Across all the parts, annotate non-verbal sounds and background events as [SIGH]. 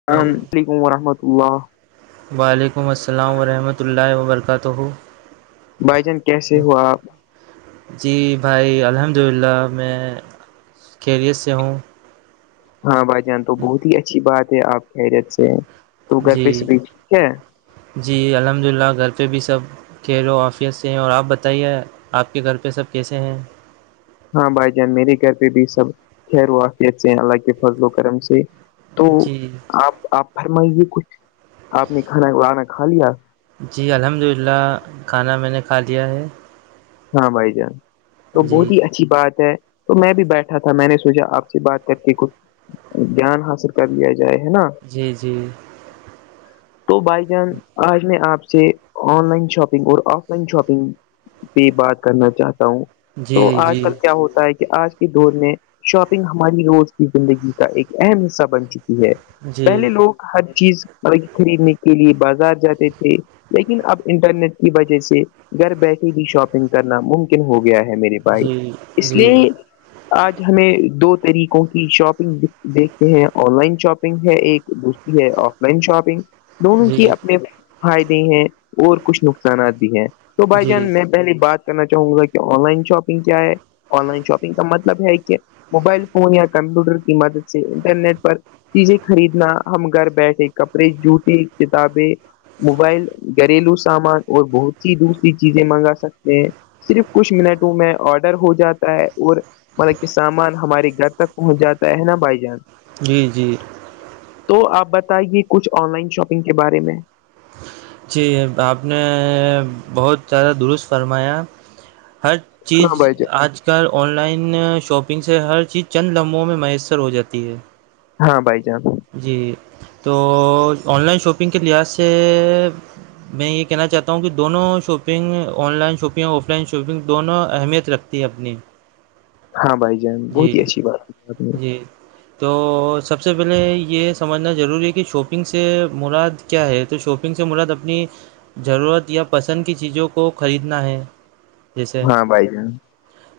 السلام علیکم ورحمۃ اللہ وعلیکم السلام ورحمۃ اللہ وبرکاتہ بھائی جان کیسے ہوا آپ جی بھائی الحمد للہ میں خیریت سے ہوں ہاں بھائی جان تو بہت ہی اچھی بات ہے آپ کی حیرت سے تو گھر پہ جی صب ٹھیک ہے جی الحمد للہ گھر پہ بھی سب کلو آفیت سے ہیں اور آپ بتائیے آپ کے گھر پہ سب کیسے ہیں ہاں بھائی جان میرے گھر پہ بھی سب خیر واقیت سے اللہ کے فضل و کرم سے تو جی آپ آپ فرمائیے کچھ آپ نے کھاناانا کھا لیا جی الحمد للہ کھانا میں نے کھا لیا ہے ہاں بھائی جان تو جی بہت ہی اچھی بات ہے تو میں بھی بیٹھا تھا میں نے سوچا آپ سے بات کر کے کچھ گان حاصل کر لیا جائے ہے نا جی جی [UNINTELLIGIBLE] تو بھائی جان آج میں آپ سے آن لائن شاپنگ اور آف لائن شاپنگ بھی بات کرنا چاہتا ہوں تو جی آج جی کل کیا ہوتا ہے کہ آج دور میں شاپنگ ہماری روز کی زندگی کا ایک اہم حصہ بن چکی ہے جی پہلے لوگ ہر چیز خریدنے کے لیے بازار جاتے تھے لیکن اب انٹرنیٹ کی وجہ سے گھر بیٹھے بھی شاپنگ کرنا ممکن ہو گیا ہے میرے پائی جی اس جی لیے آج ہمیں دو طریقوں کی شاپنگ دیکھتے ہیں آن لائن شاپنگ ہے ایک دوس یہ آف لائن شاپنگ دونوں کے جی اپنے فائدے ہیں اور کچھ نقصانات بھی ہیں تو بائی جی جان میں پہلی بات کرنا چاہوں گا کہ آن لائن شاپنگ کیا ہے آن لائن شاپنگ کا مطلب ہے کہ موبائل فون یا کمپیوٹر کی مدد سے انٹرنیٹ پر چیزیں خریدنا ہم گھر بیٹھے کپڑے جوتے کتابیں موبائل گھریلو سامان اور بہت س ہی دوسری چیزیں منگا سکتے ہیں صرف کچھ منٹوں میں آڈر ہو جاتا ہے اور مطلب کہ سامان ہماری گھر تک پہنچ جاتا ہے نا بھائی جان جی جی تو آپ بتائیے کچھ آن لائن شاپنگ کے بارے میں جی آپ نے بہت زیادہ درست فرمایا ہر چیز ہاں بھائی جان آج ک آن لائن شاپنگ سے ہر چیز چند لمحوں میں میسر ہو جاتی ہے ہاں بھائی جان جی تو آن لائن شاپنگ کے لحاظ سے [UNINTELLIGIBLE] میں یہ کہنا چاہتا ہوں کہ دونوں شاپنگ آن لائن شاپنگ اور آف لائن شاپنگ دونوں اہمیت رکھتے ہیں ت اپنی ہاں بھائی جان بہت جی ہی اچھی بات بات میں جی تو سب سے پہلے یہ سمجھنا ضروری ہے کہ شاپنگ سے مراد کیا ہے تو شاپنگ سے مرد اپنی ضرورت یا پسند کی چیزوں کو خریدنا ہے جیسے ہاں بھائی جان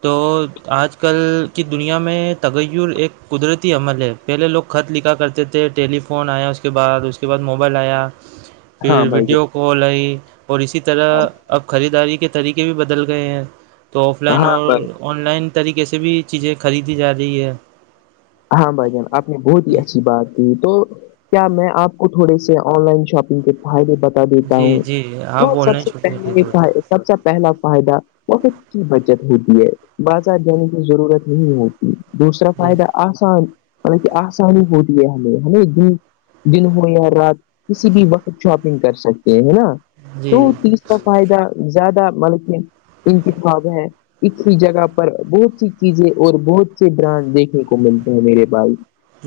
تو آج آج کل کی دنیا میں تغیر ایک قدرتی عمل ہے پہلے لوگ خط لکھا کرتے تھے تھے ٹیلی فون آیا اس کے بعد اس کے بعد موبائل آیا [INAUDIBLE] پھر ویڈیو کال آئی اور اسی طرح جان اب خریداری کے طریقے بھی بدل گئے ہیں تو آف لائن ہاں اور بھائی آن لائن طریقے سے بھی چیزیں خریدی جا رہی ہے ہاں بھائی جان آپ نے بہت ہی اچھی بات کی تو کیا میں آپ کو تھوڑے سے آن لائن شاپ انکے فائدے بتا دیتا جی ہوں جی تو آپ آن سب لائن سے شاپنگ نہیں پہلے کرتے سب سے پہلا فائدہ وقت کی بچت ہوتی ہے بازار جانے کی ضرورت نہیں ہوتی دوسرا جی فائدہ آسان مطلب کہ آسانی ہوتی ہے ہمیں ہے نا ایک د دن ہو یا رات کسی بھی وقت شاپنگ کر سکتے ہیں ہے نا تو جی تیس کا فائدہ زیادہ ملک انتخاب ہیں اسی جگہ پر بہت سی چیزیں اور بہت سے برانڈ دیکھیں گ ملتے ہیں میرے بھائی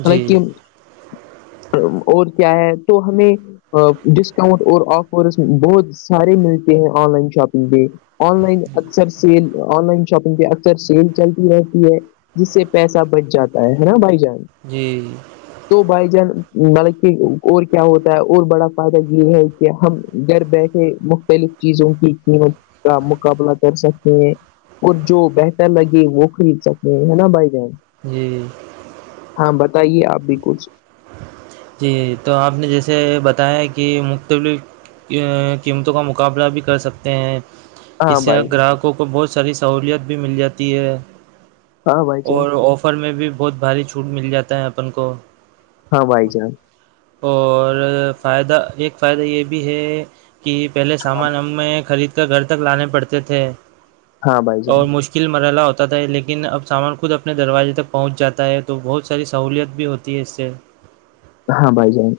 مطلب کہ جی اور کیا ہے تو ہمیں ڈسکاؤنٹ اور آفرس بہت سارے ملتے ہیں آن لائن شاپنگ پہ آن لائن اکثر سیل آن لائن شاپنگ پہ اکثر سیل چلتی رہتی ہے جس سے پیسہ بچ جاتا ہے نا بھائی جان جی تو بھائی جان مطلب کہ اور کیا ہوتا ہے اور بڑا فائدہ یہ ہے کہ ہم گھر بیٹھے مختلف چیزوں کی قیمت کا مقابلہ کر سکتے ہیں اور جو بہتر لگے وہ خرید سکتے ہے نا بھائی جان جی جی ہاں بتائیے آپ بھی کچھ جی تو آپ نے جیسے بتایا کہ مختلف قیمتوں کا مقابلہ بھی کر سکتے ہیں اس ہاں سے بھائی گراہکوں کو بہت ساری سہولت بھی مل جاتی ہے ہاں بھائی جان اور آفر میں بھی بہت بھاری چھوٹ مل جاتا ہے اپن کو ہاں بھائی جان اور فائدہ ایک فائدہ یہ بھی ہے کہ پہلے ہاں سامان ہمیں خرید کر گھر تک لانے پڑتے تھے ہاں بھائی جان اور مش کل مرحلہ ہوتا تھا لیکن اب سامان خود اپنے دروازے تک پہنچ جاتا ہے تو بہت ساری سہولیت بھی ہوتی [UNINTELLIGIBLE] ہاں بھائی جان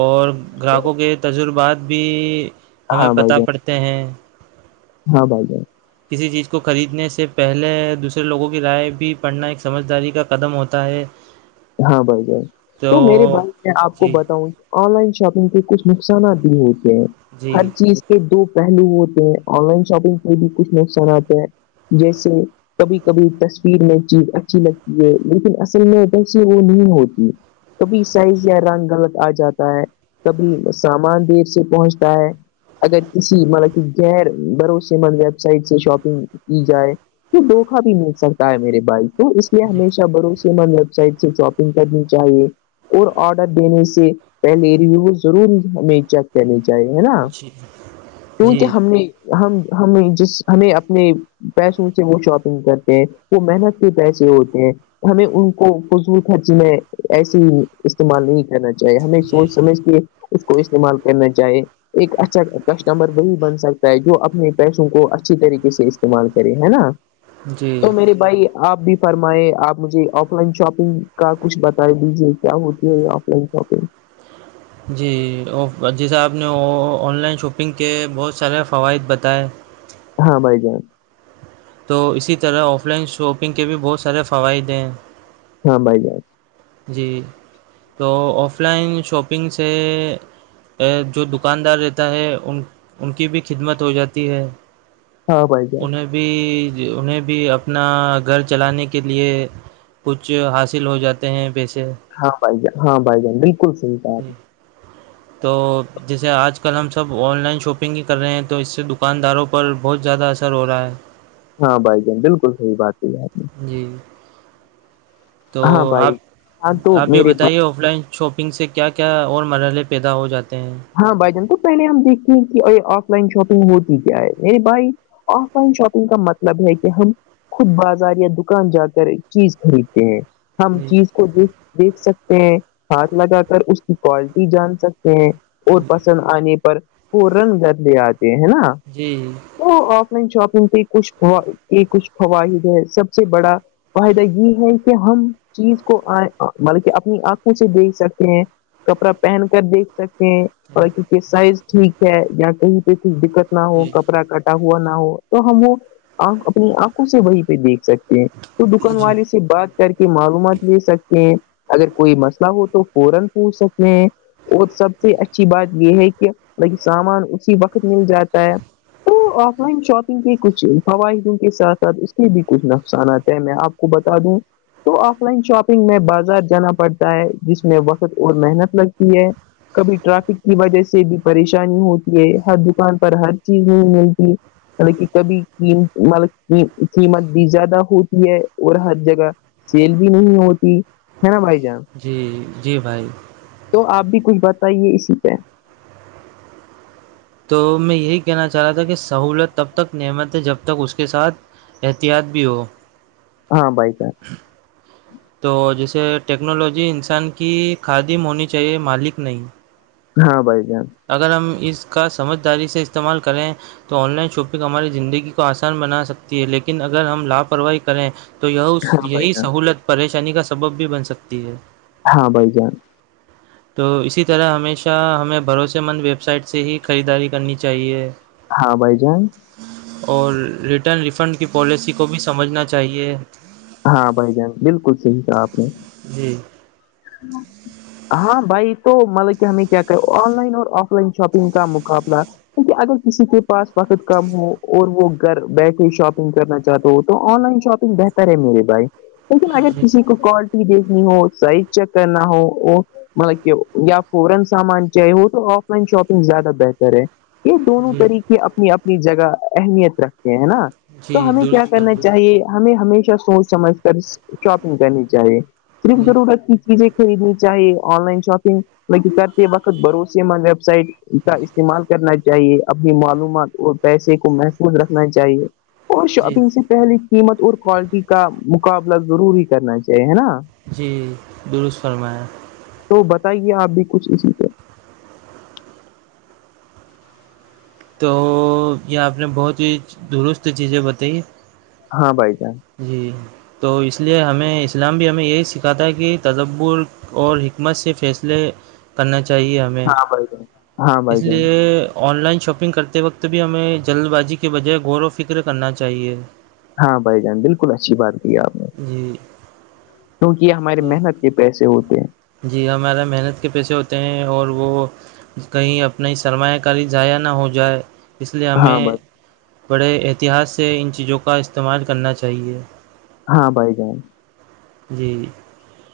اور گراہکوں کے تجربات بھی ہمیں ہاں بھائی پتہ جان پڑتا تے ہیں ہاں بھائی جان کسی چیز کو خریدنے سے پہلے دوسرے لوگوں کی رائے بھی پڑھنا ایک سمجھداری کا قدم ہوتا ہے ہاں بھائی جان تو میرے بھائی میں آپ کو جی بتاؤں آن لائن شاپنگ کے کچھ نقصانات بھی ہوتے ہیں جی ہر چیز کے دو پہلو ہوتے ہیں آن لائن شاپنگ پہ بھی کچھ نقصانات ہیں جیسے کبھی کبھی تصویر میں چیز اچھی لگتی ہے لیکن اصل میں ایسی وہ نہیں ہوتی کبھی سائز یا رنگ غلط آ جاتا ہے کبھی سامان دیر سے پہنچتا ہے اگر کسی مطلب کہ غیر بھروسے مند ویب سائٹ سے شاپنگ کی جائے تو دھوکا بھی مٹ سکتا ہے میرے بھائی تو اس لیے جی ہمیشہ بھروسے مند رہ سائٹ سے شاپنگ کرنی چاہیے اور آڈر دینے سے پہلے ریویو ضرور ہمیں چیک کہنے چاہیے ہے نا جی کیونکہ جی ہم نے ہم ہم جس ہمیں اپنے پیسوں سے وہ شاپنگ کرتے ہیں وہ محنت کے پیسے ہوتے ہیں ہمیں ان کو خض ح جیں ایسے ہی استعمال نہیں کرنا چاہیے ہمیں جی سوچ سمجھ کے اس کو استعمال کرنا چاہے ایک اچھا کسٹمر وہی بن سکتا ہے جو اپنے پیسوں کو اچھی طریقے سے استعمال کرے ہے نا جی تو میرے بھائی آپ بھی فرمائے آپ مجھے آف لائن شاپ شنگ کا کچھ بتا دیجیے کیا ہوتی ہے یہ آف لائن شاپنگ [UNINTELLIGIBLE] جی جیسے آپ نے آن لائن شاپنگ کے بہت سارے فوائد بتائے ہاں بائی چانس [UNINTELLIGIBLE] تو اسی طرح آف لائن شاپنگ کے بھی بہت سارے فوائد ہیں ہاں بھائی جائی جی تو آف لائن شاپنگ سے جو دکاندار رہتا ہے ان ان کی بھی خدمت ہو جاتی ہے ہاں بائی جا [UNINTELLIGIBLE] انہیں بھی انہیں بھی اپنا گھر چلانے کے لیے کچھ حاصل ہو جاتے ہیں پیسے ہاں بھائی جان ہاں بھائی جان بالکل صحیح بات ہے تو جیسے آج کل ہم سب آن لائن شاپنگ ہی کر رہے ہیں تو اس سے دکانداروں پر بہت زیادہ اثر ہو رہا ہے ہاں بھائی جان بالکل صحیح بات ت آپ ہے جی تو ہاں آپ بھائی ہاں تو آپ یہ میرے بتائیے آف لائن شاپنگ سے کیا کیا اور مرحلے پیدا ہو جاتے ہیں ہاں بھائی جان تو پہل ہم دیکھتے ہیں کہ ا آف لائن شاپنگ ہوتی کیا ہے مے بھائی آف لائن شاپنگ کا مطلب ہے کہ ہم خود بازار یا دکان جا کر چیز خریدتے ہیں ہم چیز کو دیکھ دیکھ سکتے ہیں ہاتھ لگا کر اس کی کوالٹی جان سکتے ہیں اور پسند آنے پر پورن گھر لے آتے ہے نا جی تو آف لائن شاپنگ پہ کچھ یہ کچھ خواہد ہے سب سے بڑا فائدہ یہ ہے کہ ہم چیز کو مطلب کہ اپنی آنکھوں سے دیکھ سکتے ہیں کپڑا پہن کر دیکھ سکتے ہیں کیونکہ سائز ٹھیک ہے یا کہیں پہ کچھ دقت نہ ہو جی کپڑا کٹ ہوا نہ ہو تو ہم وہ اپنی آنکھوں سے وہیں پہ دیکھ سکتے تو دکان جی والے سے بات [UNINTELLIGIBLE] اور سب سے اچھی بات یہ ہے کہ ب سامان اسی وقت مل جاتا ہے [UNINTELLIGIBLE] تو آف لائن شاپنگ کے کچھ فوائدوں کے ساتھ ساتھ اس کے بھی کچھ نقصانات ہیں میں آپ کو بتا دوں تو آف لائن شاپنگ میں بازار جانا پڑتا ہے جس میں وقت اور محنت لگتی ہے کبھی ٹرافک کی وجہ سے بھی پریشانی ہوتی ہے ہر دکان پر ہر چیز نہیں ملتی مطلب کہ کبھی قمت مطلب قیمت بھی زیادہ ہوتی ہے اور ہر جگہ [UNINTELLIGIBLE] سیل بھی نہیں ہوتی ہے نا برائی جان [UNINTELLIGIBLE] جی جی بھائی تو آپ بھی کچھ بتائیے اسی پہ تو میں یہی کہنا چاہ رہا تھا کہ سہولت تب تک نعمت ہے جب تک اس کے ساتھ احتیاط بھی ہو ہاں بائ جان تو جیسے ٹیکنالوجی انسان کی خادیم ہونی چاہیے مالک نہیں ہاں بائی چانس اگر ہم اس کا سمجھداری سے استعمال کریں تو آن لائن شاپنگ ہماری زندگی کو آسان بنا سکتی ہے لیکن اگر ہم لاپرواہی کریں تو یہ ہاں بھائی یہی جان سہولت پریشانی کا سبب بھی بن سکتی ہے ہاں بھائی جان تو اسی طرح ہمیشہ ہمیں بھروسے مند ویب سائٹ سے ہی خریداری کرنی چاہیے ہاں بھائی جان اور ریٹرن ریفنڈ کی پالیسی کو بھی سمجھنا چاہیے ہاں بھائی جان بالکل صحیح تھا آپ نے [UNINTELLIGIBLE] جی ہ [UNINTELLIGIBLE] ہاں بھائی تو مطلب کہ ہمیں کیا کہ آن لائن اور آف لائن شاپنگ کا مقابلہ کیونکہ اگر کسی کے پاس وقت کم ہو اور وہ گھر بیٹھے شاپنگ کرنا چاہتے ہو تو آن لائن شاپنگ بہتر ہے میرے بھائی لیکن اگر کسی کو کوالٹی دیکھنی ہو سائز چیک کرنا ہو وہ [UNINTELLIGIBLE] یہ دونوں جی طریقے اپنی اپنی جگہ اہمیت رکھتے ہیں نا جی تو ہمیں کیا درست کرنا چاہیے فرمایا ہمیں ہمیشہ سوچ سمجھ کر شاپنگ کرنی چاہیے اسم جی رور کی چیزیں خریدنی چاہے آن لائن شاپنگ ل کرتے وقت بھروسے مند ویب سائٹ کا استعمال کرنا چاہیے اپنی معلومات اور پیسے کو محفوظ رکھنا چاہیے اور جی شاپنگ سے پہلے قیمت اور کوالٹی کا مقابلہ ضرور ہی کرنا چاہیے ہے نا جی درست فرمایا تو بتائیے آپ بھی کچھ اسی سے تو یہ آپ نے بہت ہی درست چیزیں بتائی ہاں بائی جان جی تو اس لیے ہمیں اسلام بھی ہمیں یہی سکھاتا ہے کہ تصبور اور حکمت سے فیصلے کرنا چاہیے ہمیں ہاں بڑ ج اس لیے آن لائن شاپنگ کرتے وقت بھی ہمیں جلد بازی کے بجائے غور و فکر کرنا چاہیے ہاں بھائی جان بالکل اچھی بات کی ہے آپ نے جی کیونکہ یہ ہمارے تو محنت کے پیسے ہوتے ہیں جی ہمارا محنت کے پیسے ہوتے ہیں اور وہ کہیں اپنی سرمایہ کاری ضائع نہ ہو جائے اس لیے ہاں ہمیں بھائی بڑے احتیاط سے ان چیزوں کا استعمال کرنا چاہیے ہاں بھائی جان جی جی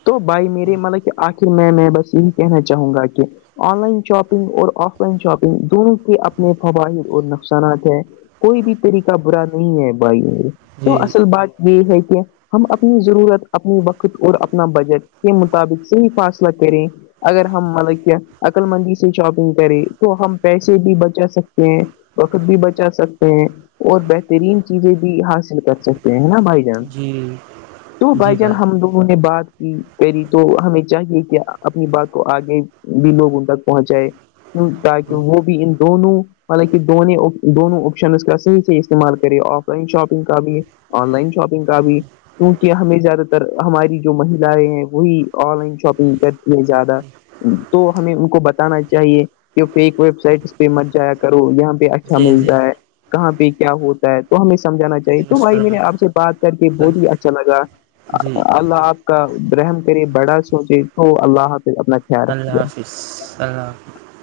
تو بھائی میرے مطلب کہ آخر میں میں بس یہی کہنا چاہوں گا کہ آن لائن شاپنگ اور آف لائن شاپنگ دونوں کے اپنے فواہد اور نقصانات ہیں کوئی بھی تری کا برا نہیں ہے بھائی م تو جی اصل بات یہ ہے کہ ہم اپنی ضرورت ر اپنا بجٹ کے مطابق صحیح فاصلہ کریں اگر ہم مطلب کہ عقل مندی سے شاپنگ کریں تو ہم پیسے بھی بچا سکتے ہیں وقت بھی بچا سکتے ہیں اور بہترین چیزیں بھی حاصل کر سکتے ہیں نا بھائی جی تو بھائی جان ہم دگوں نے بات پیری تو ہمیں چاہیے کہ اپنی بات کو آگے بھی لوگ ان تک پہنچائے تاکہ وہ بھی ان دونوں حالانکہ دونوں دونوں آپشن کاح سےح استعمال کرے آف لائن شاپنگ کا بھی آن لائن شاپگ کا بھی کیونکہ ہمیں زیادہ تر ہماری جو مہیلیں ہیں وہی آن لائن شاپنگ کرتی نہیں زیادہ تو ہمیں ان کو بتانا چاہیے کہ فیک ویب سائٹ اس پہ مت جایا کرو یہاں ہ اچھا جی جی ملتا ہے کہاں پہ کیا ہوتا ہے تو ہمیں سمجھانا چ جی تو بھائی میں مسکرم نے آپ سے بات کر کے بہت ہی اچھا لگا جی اللہ آپ کا برہم کرے بڑا سوچے تو اللہ پ اپنا خیال رکھیے اللہ گا حافظ اللہ حافظ